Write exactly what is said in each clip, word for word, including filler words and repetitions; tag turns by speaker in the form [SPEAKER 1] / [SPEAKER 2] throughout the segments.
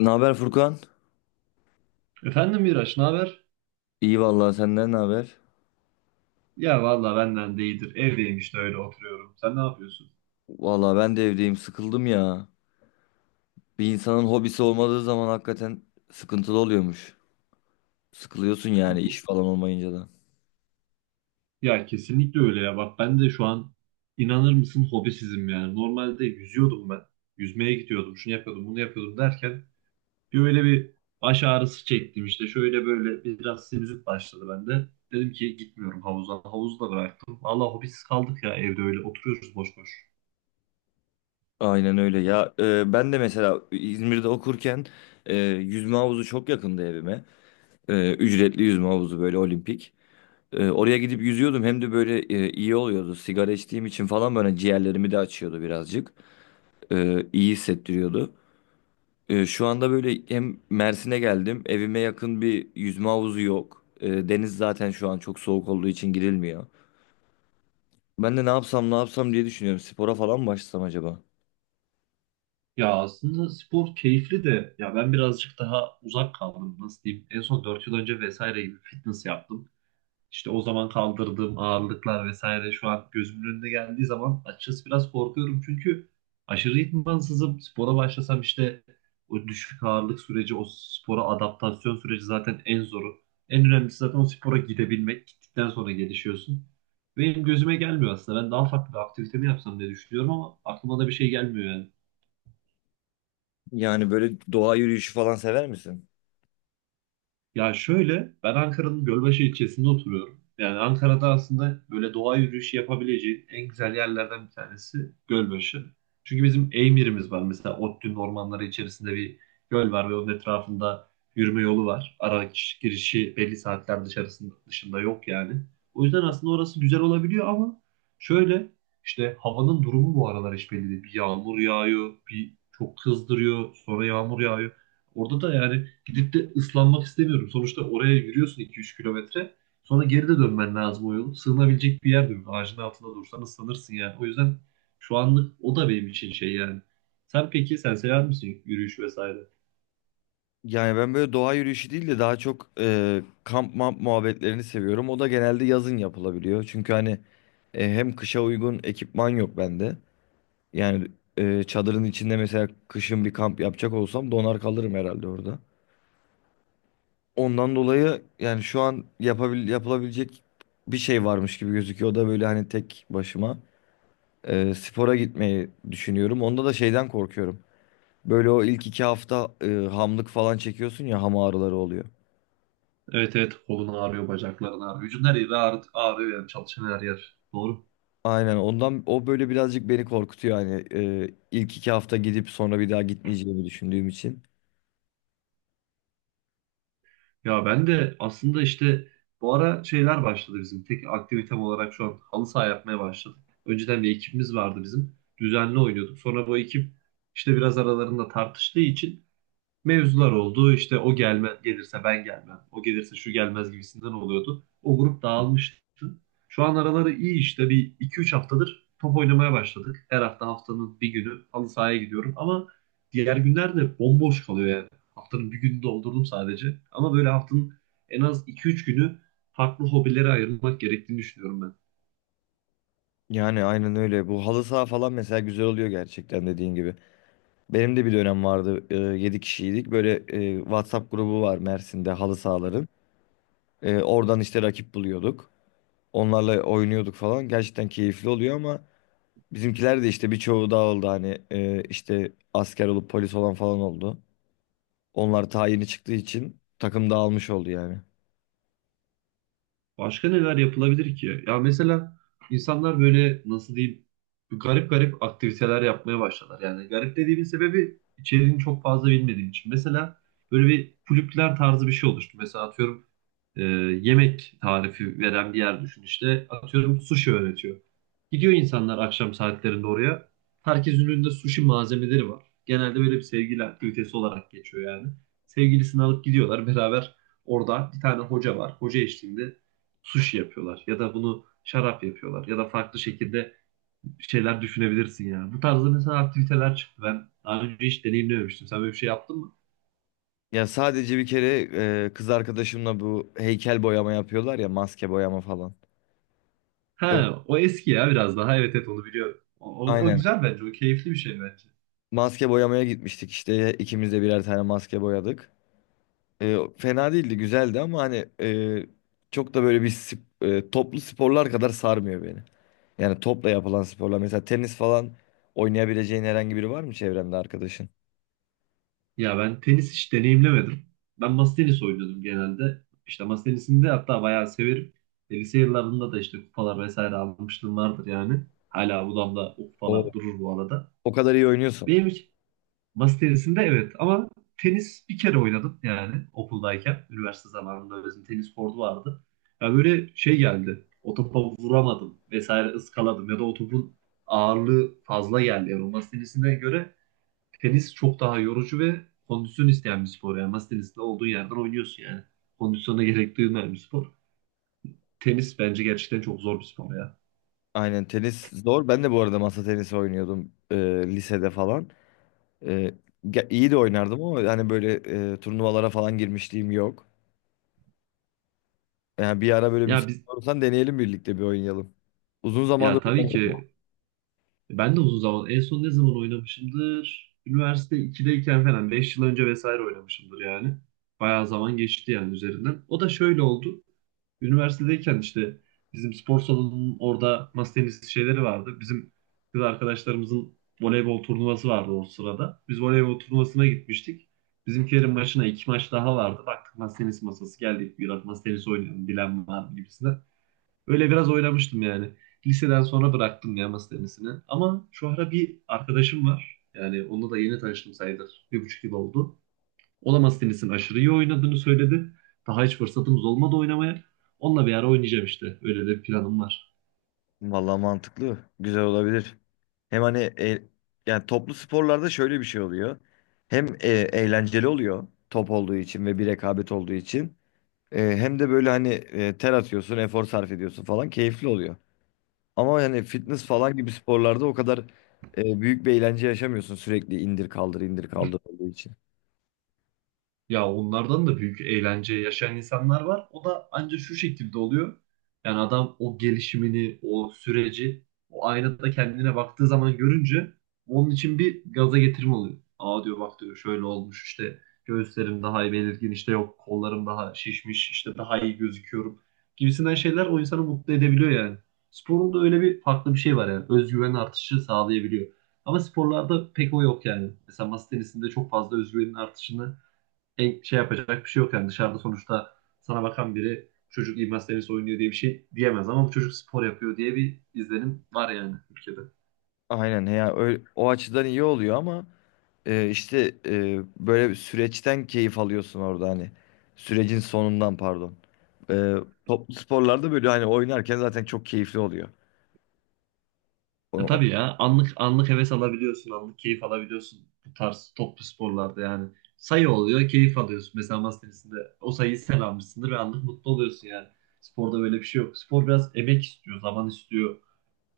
[SPEAKER 1] Ne haber Furkan?
[SPEAKER 2] Efendim Miraç, ne haber?
[SPEAKER 1] İyi vallahi senden ne haber?
[SPEAKER 2] Ya valla benden de iyidir. Evdeyim işte öyle oturuyorum. Sen ne yapıyorsun?
[SPEAKER 1] Vallahi ben de evdeyim sıkıldım ya. Bir insanın hobisi olmadığı zaman hakikaten sıkıntılı oluyormuş. Sıkılıyorsun yani iş
[SPEAKER 2] Bu-
[SPEAKER 1] falan olmayınca da.
[SPEAKER 2] Ya kesinlikle öyle ya. Bak ben de şu an inanır mısın hobisizim yani. Normalde yüzüyordum ben. Yüzmeye gidiyordum. Şunu yapıyordum, bunu yapıyordum derken bir öyle bir baş ağrısı çektim işte. Şöyle böyle biraz sinüzit başladı bende. Dedim ki gitmiyorum havuza. Havuzu da bıraktım. Valla hobisiz kaldık ya, evde öyle oturuyoruz boş boş.
[SPEAKER 1] Aynen öyle ya. E, ben de mesela İzmir'de okurken e, yüzme havuzu çok yakındı evime. E, ücretli yüzme havuzu böyle olimpik. E, oraya gidip yüzüyordum hem de böyle e, iyi oluyordu. Sigara içtiğim için falan böyle ciğerlerimi de açıyordu birazcık. E, iyi hissettiriyordu. Ee, şu anda böyle hem Mersin'e geldim. Evime yakın bir yüzme havuzu yok. Ee, deniz zaten şu an çok soğuk olduğu için girilmiyor. Ben de ne yapsam ne yapsam diye düşünüyorum. Spora falan mı başlasam acaba?
[SPEAKER 2] Ya aslında spor keyifli de ya ben birazcık daha uzak kaldım, nasıl diyeyim. En son dört yıl önce vesaire gibi fitness yaptım. İşte o zaman kaldırdığım ağırlıklar vesaire şu an gözümün önüne geldiği zaman açıkçası biraz korkuyorum. Çünkü aşırı idmansızım. Spora başlasam işte o düşük ağırlık süreci, o spora adaptasyon süreci zaten en zoru. En önemlisi zaten o spora gidebilmek. Gittikten sonra gelişiyorsun. Benim gözüme gelmiyor aslında. Ben daha farklı bir aktivite mi yapsam diye düşünüyorum ama aklıma da bir şey gelmiyor yani.
[SPEAKER 1] Yani böyle doğa yürüyüşü falan sever misin?
[SPEAKER 2] Ya şöyle, ben Ankara'nın Gölbaşı ilçesinde oturuyorum. Yani Ankara'da aslında böyle doğa yürüyüşü yapabileceğin en güzel yerlerden bir tanesi Gölbaşı. Çünkü bizim Eymir'imiz var. Mesela ODTÜ'nün ormanları içerisinde bir göl var ve onun etrafında yürüme yolu var. Ara girişi belli saatler dışarısında, dışında yok yani. O yüzden aslında orası güzel olabiliyor ama şöyle, işte havanın durumu bu aralar hiç belli değil. Bir yağmur yağıyor, bir çok kızdırıyor, sonra yağmur yağıyor. Orada da yani gidip de ıslanmak istemiyorum. Sonuçta oraya yürüyorsun iki üç kilometre. Sonra geri de dönmen lazım o yolu. Sığınabilecek bir yer de yok. Ağacın altında dursan ıslanırsın yani. O yüzden şu anlık o da benim için şey yani. Sen peki sen sever misin yürüyüş vesaire?
[SPEAKER 1] Yani ben böyle doğa yürüyüşü değil de daha çok e, kamp mamp muhabbetlerini seviyorum. O da genelde yazın yapılabiliyor. Çünkü hani e, hem kışa uygun ekipman yok bende. Yani e, çadırın içinde mesela kışın bir kamp yapacak olsam donar kalırım herhalde orada. Ondan dolayı yani şu an yapabil yapılabilecek bir şey varmış gibi gözüküyor. O da böyle hani tek başıma e, spora gitmeyi düşünüyorum. Onda da şeyden korkuyorum. Böyle o ilk iki hafta e, hamlık falan çekiyorsun ya ham ağrıları oluyor.
[SPEAKER 2] Evet evet, kolun ağrıyor, bacakların ağrıyor. Vücudun her yeri ağrı, ağrıyor yani çalışan her yer. Doğru.
[SPEAKER 1] Aynen ondan o böyle birazcık beni korkutuyor hani e, ilk iki hafta gidip sonra bir daha gitmeyeceğimi düşündüğüm için.
[SPEAKER 2] Ya ben de aslında işte bu ara şeyler başladı bizim. Tek aktivitem olarak şu an halı saha yapmaya başladık. Önceden bir ekibimiz vardı bizim. Düzenli oynuyorduk. Sonra bu ekip işte biraz aralarında tartıştığı için mevzular oldu. İşte o gelme, gelirse ben gelmem. O gelirse şu gelmez gibisinden oluyordu. O grup dağılmıştı. Şu an araları iyi işte. Bir iki üç haftadır top oynamaya başladık. Her hafta haftanın bir günü halı sahaya gidiyorum ama diğer günler de bomboş kalıyor yani. Haftanın bir gününü doldurdum sadece. Ama böyle haftanın en az iki üç günü farklı hobilere ayırmak gerektiğini düşünüyorum ben.
[SPEAKER 1] Yani aynen öyle. Bu halı saha falan mesela güzel oluyor gerçekten dediğin gibi. Benim de bir dönem vardı. E, yedi kişiydik. Böyle e, WhatsApp grubu var Mersin'de halı sahaların. Ee, oradan işte rakip buluyorduk. Onlarla oynuyorduk falan. Gerçekten keyifli oluyor ama bizimkiler de işte birçoğu dağıldı. Hani e, işte asker olup polis olan falan oldu. Onlar tayini çıktığı için takım dağılmış oldu yani.
[SPEAKER 2] Başka neler yapılabilir ki? Ya mesela insanlar böyle, nasıl diyeyim, garip garip aktiviteler yapmaya başladılar. Yani garip dediğimin sebebi içeriğini çok fazla bilmediğim için. Mesela böyle bir kulüpler tarzı bir şey oluştu. Mesela atıyorum, e, yemek tarifi veren bir yer düşün işte. Atıyorum sushi öğretiyor. Gidiyor insanlar akşam saatlerinde oraya. Herkesin önünde sushi malzemeleri var. Genelde böyle bir sevgili aktivitesi olarak geçiyor yani. Sevgilisini alıp gidiyorlar beraber orada bir tane hoca var. Hoca eşliğinde sushi yapıyorlar ya da bunu şarap yapıyorlar ya da farklı şekilde şeyler düşünebilirsin yani. Bu tarzda mesela aktiviteler çıktı. Ben daha önce hiç deneyimlememiştim. Sen böyle bir şey yaptın mı?
[SPEAKER 1] Ya sadece bir kere e, kız arkadaşımla bu heykel boyama yapıyorlar ya maske boyama falan. Evet.
[SPEAKER 2] Ha, o eski ya biraz daha. Evet evet, onu biliyorum. O, o, o
[SPEAKER 1] Aynen.
[SPEAKER 2] güzel bence. O keyifli bir şey bence.
[SPEAKER 1] Maske boyamaya gitmiştik işte ikimiz de birer tane maske boyadık. E, fena değildi güzeldi ama hani e, çok da böyle bir sp- e, toplu sporlar kadar sarmıyor beni. Yani topla yapılan sporlar. Mesela tenis falan oynayabileceğin herhangi biri var mı çevrende arkadaşın?
[SPEAKER 2] Ya ben tenis hiç deneyimlemedim. Ben masa tenisi oynuyordum genelde. İşte masa tenisini de hatta bayağı severim. E, Lise yıllarında da işte kupalar vesaire almışlığım vardır yani. Hala odamda o
[SPEAKER 1] O
[SPEAKER 2] kupalar durur bu arada.
[SPEAKER 1] O kadar iyi oynuyorsun.
[SPEAKER 2] Benim masa tenisinde evet ama tenis bir kere oynadım yani okuldayken. Üniversite zamanında bizim tenis kortu vardı. Ya böyle şey geldi. O topa vuramadım vesaire, ıskaladım ya da o topun ağırlığı fazla geldi. Yani o masa tenisine göre tenis çok daha yorucu ve kondisyon isteyen bir spor. Yani masa tenisinde olduğun yerden oynuyorsun yani. Kondisyona gerek duymayan bir spor. Tenis bence gerçekten çok zor bir spor ya.
[SPEAKER 1] Aynen tenis zor. Ben de bu arada masa tenisi oynuyordum e, lisede falan. E, ge- iyi de oynardım ama hani böyle e, turnuvalara falan girmişliğim yok. Yani bir ara böyle
[SPEAKER 2] Ya
[SPEAKER 1] müsait
[SPEAKER 2] biz,
[SPEAKER 1] olursan deneyelim birlikte bir oynayalım. Uzun zamandır
[SPEAKER 2] ya tabii
[SPEAKER 1] oynamıyorum.
[SPEAKER 2] ki. Ben de uzun zaman. En son ne zaman oynamışımdır? Üniversite ikideyken falan. Beş yıl önce vesaire oynamışımdır yani. Bayağı zaman geçti yani üzerinden. O da şöyle oldu. Üniversitedeyken işte bizim spor salonunun orada masa tenisi şeyleri vardı. Bizim kız arkadaşlarımızın voleybol turnuvası vardı o sırada. Biz voleybol turnuvasına gitmiştik. Bizimkilerin başına iki maç daha vardı. Baktık masa tenisi masası, geldik. Biraz masa tenisi oynayalım, bilen var mı gibisinden. Öyle biraz oynamıştım yani. Liseden sonra bıraktım ya masa tenisini. Ama şu ara bir arkadaşım var. Yani onunla da yeni tanıştım sayılır. Bir buçuk yıl oldu. O da masa tenisini aşırı iyi oynadığını söyledi. Daha hiç fırsatımız olmadı oynamaya. Onunla bir ara oynayacağım işte. Öyle de planım var.
[SPEAKER 1] Vallahi mantıklı. Güzel olabilir. Hem hani e- Yani toplu sporlarda şöyle bir şey oluyor. Hem e, eğlenceli oluyor top olduğu için ve bir rekabet olduğu için. E, hem de böyle hani e, ter atıyorsun, efor sarf ediyorsun falan keyifli oluyor. Ama hani fitness falan gibi sporlarda o kadar e, büyük bir eğlence yaşamıyorsun sürekli indir kaldır indir kaldır olduğu için.
[SPEAKER 2] Ya onlardan da büyük eğlence yaşayan insanlar var. O da ancak şu şekilde oluyor. Yani adam o gelişimini, o süreci, o aynada kendine baktığı zaman görünce onun için bir gaza getirme oluyor. Aa diyor, bak diyor, şöyle olmuş işte, göğüslerim daha iyi belirgin işte, yok kollarım daha şişmiş işte, daha iyi gözüküyorum gibisinden şeyler o insanı mutlu edebiliyor yani. Sporun da öyle bir farklı bir şey var yani, özgüven artışı sağlayabiliyor. Ama sporlarda pek o yok yani. Mesela masa tenisinde çok fazla özgüvenin artışını e, şey yapacak bir şey yok yani. Dışarıda sonuçta sana bakan biri çocuk idman tenisi oynuyor diye bir şey diyemez ama bu çocuk spor yapıyor diye bir izlenim var yani ülkede.
[SPEAKER 1] Aynen ya öyle, o açıdan iyi oluyor ama e, işte e, böyle bir süreçten keyif alıyorsun orada hani sürecin sonundan pardon. E, Toplu sporlarda böyle hani oynarken zaten çok keyifli oluyor. O-
[SPEAKER 2] E
[SPEAKER 1] o-
[SPEAKER 2] tabii ya, anlık anlık heves alabiliyorsun, anlık keyif alabiliyorsun bu tarz toplu sporlarda yani. Sayı oluyor, keyif alıyorsun. Mesela masa tenisinde o sayıyı sen almışsındır ve anlık mutlu oluyorsun yani. Sporda böyle bir şey yok. Spor biraz emek istiyor, zaman istiyor.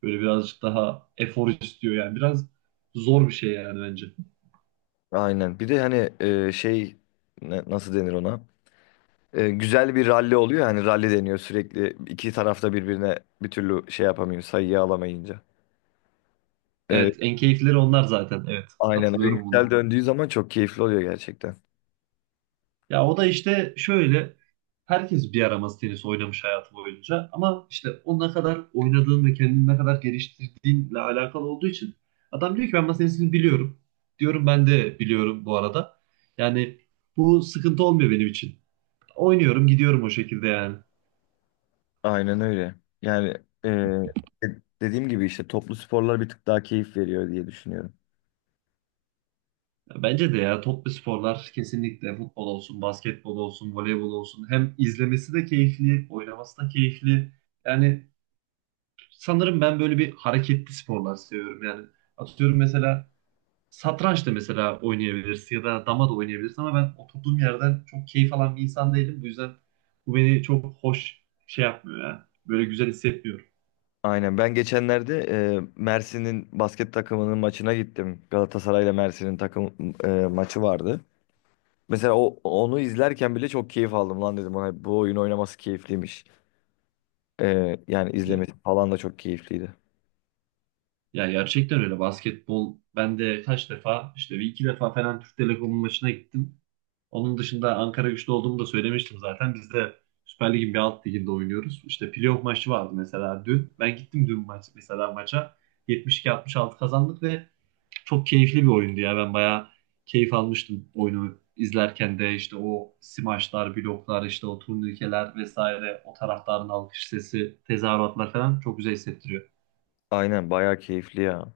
[SPEAKER 2] Böyle birazcık daha efor istiyor yani. Biraz zor bir şey yani bence.
[SPEAKER 1] aynen bir de hani e, şey ne- nasıl denir ona? E, güzel bir ralli oluyor ya, hani ralli deniyor sürekli iki tarafta birbirine bir türlü şey yapamıyor sayıyı alamayınca. E,
[SPEAKER 2] Evet, en keyifleri onlar zaten. Evet,
[SPEAKER 1] aynen oyun
[SPEAKER 2] katılıyorum
[SPEAKER 1] güzel
[SPEAKER 2] buna.
[SPEAKER 1] döndüğü zaman çok keyifli oluyor gerçekten.
[SPEAKER 2] Ya o da işte şöyle, herkes bir ara tenis oynamış hayatı boyunca ama işte o ne kadar oynadığın ve kendini ne kadar geliştirdiğinle alakalı olduğu için adam diyor ki ben masa tenisini biliyorum. Diyorum ben de biliyorum bu arada. Yani bu sıkıntı olmuyor benim için. Oynuyorum, gidiyorum o şekilde yani.
[SPEAKER 1] Aynen öyle. Yani e, de- dediğim gibi işte toplu sporlar bir tık daha keyif veriyor diye düşünüyorum.
[SPEAKER 2] Ya bence de ya, toplu sporlar kesinlikle, futbol olsun, basketbol olsun, voleybol olsun, hem izlemesi de keyifli, oynaması da keyifli. Yani sanırım ben böyle bir hareketli sporlar seviyorum. Yani atıyorum mesela satranç da mesela oynayabilirsin ya da dama da oynayabilirsin ama ben oturduğum yerden çok keyif alan bir insan değilim. Bu yüzden bu beni çok hoş şey yapmıyor ya. Böyle güzel hissetmiyorum.
[SPEAKER 1] Aynen ben geçenlerde e, Mersin'in basket takımının maçına gittim. Galatasaray'la Mersin'in takım e, maçı vardı. Mesela o onu izlerken bile çok keyif aldım lan dedim ona bu oyun oynaması keyifliymiş. E, yani
[SPEAKER 2] Ya,
[SPEAKER 1] izlemesi falan da çok keyifliydi.
[SPEAKER 2] ya gerçekten öyle. Basketbol ben de kaç defa işte, bir iki defa falan Türk Telekom'un maçına gittim. Onun dışında Ankara güçlü olduğumu da söylemiştim zaten. Biz de Süper Lig'in bir alt liginde oynuyoruz. İşte playoff maçı vardı mesela dün. Ben gittim dün maç, mesela maça. yetmiş iki altmış altı kazandık ve çok keyifli bir oyundu ya. Ben bayağı keyif almıştım oyunu izlerken de, işte o smaçlar, bloklar, işte o turnikeler vesaire, o taraftarın alkış sesi, tezahüratlar falan çok güzel hissettiriyor.
[SPEAKER 1] Aynen bayağı keyifli ya.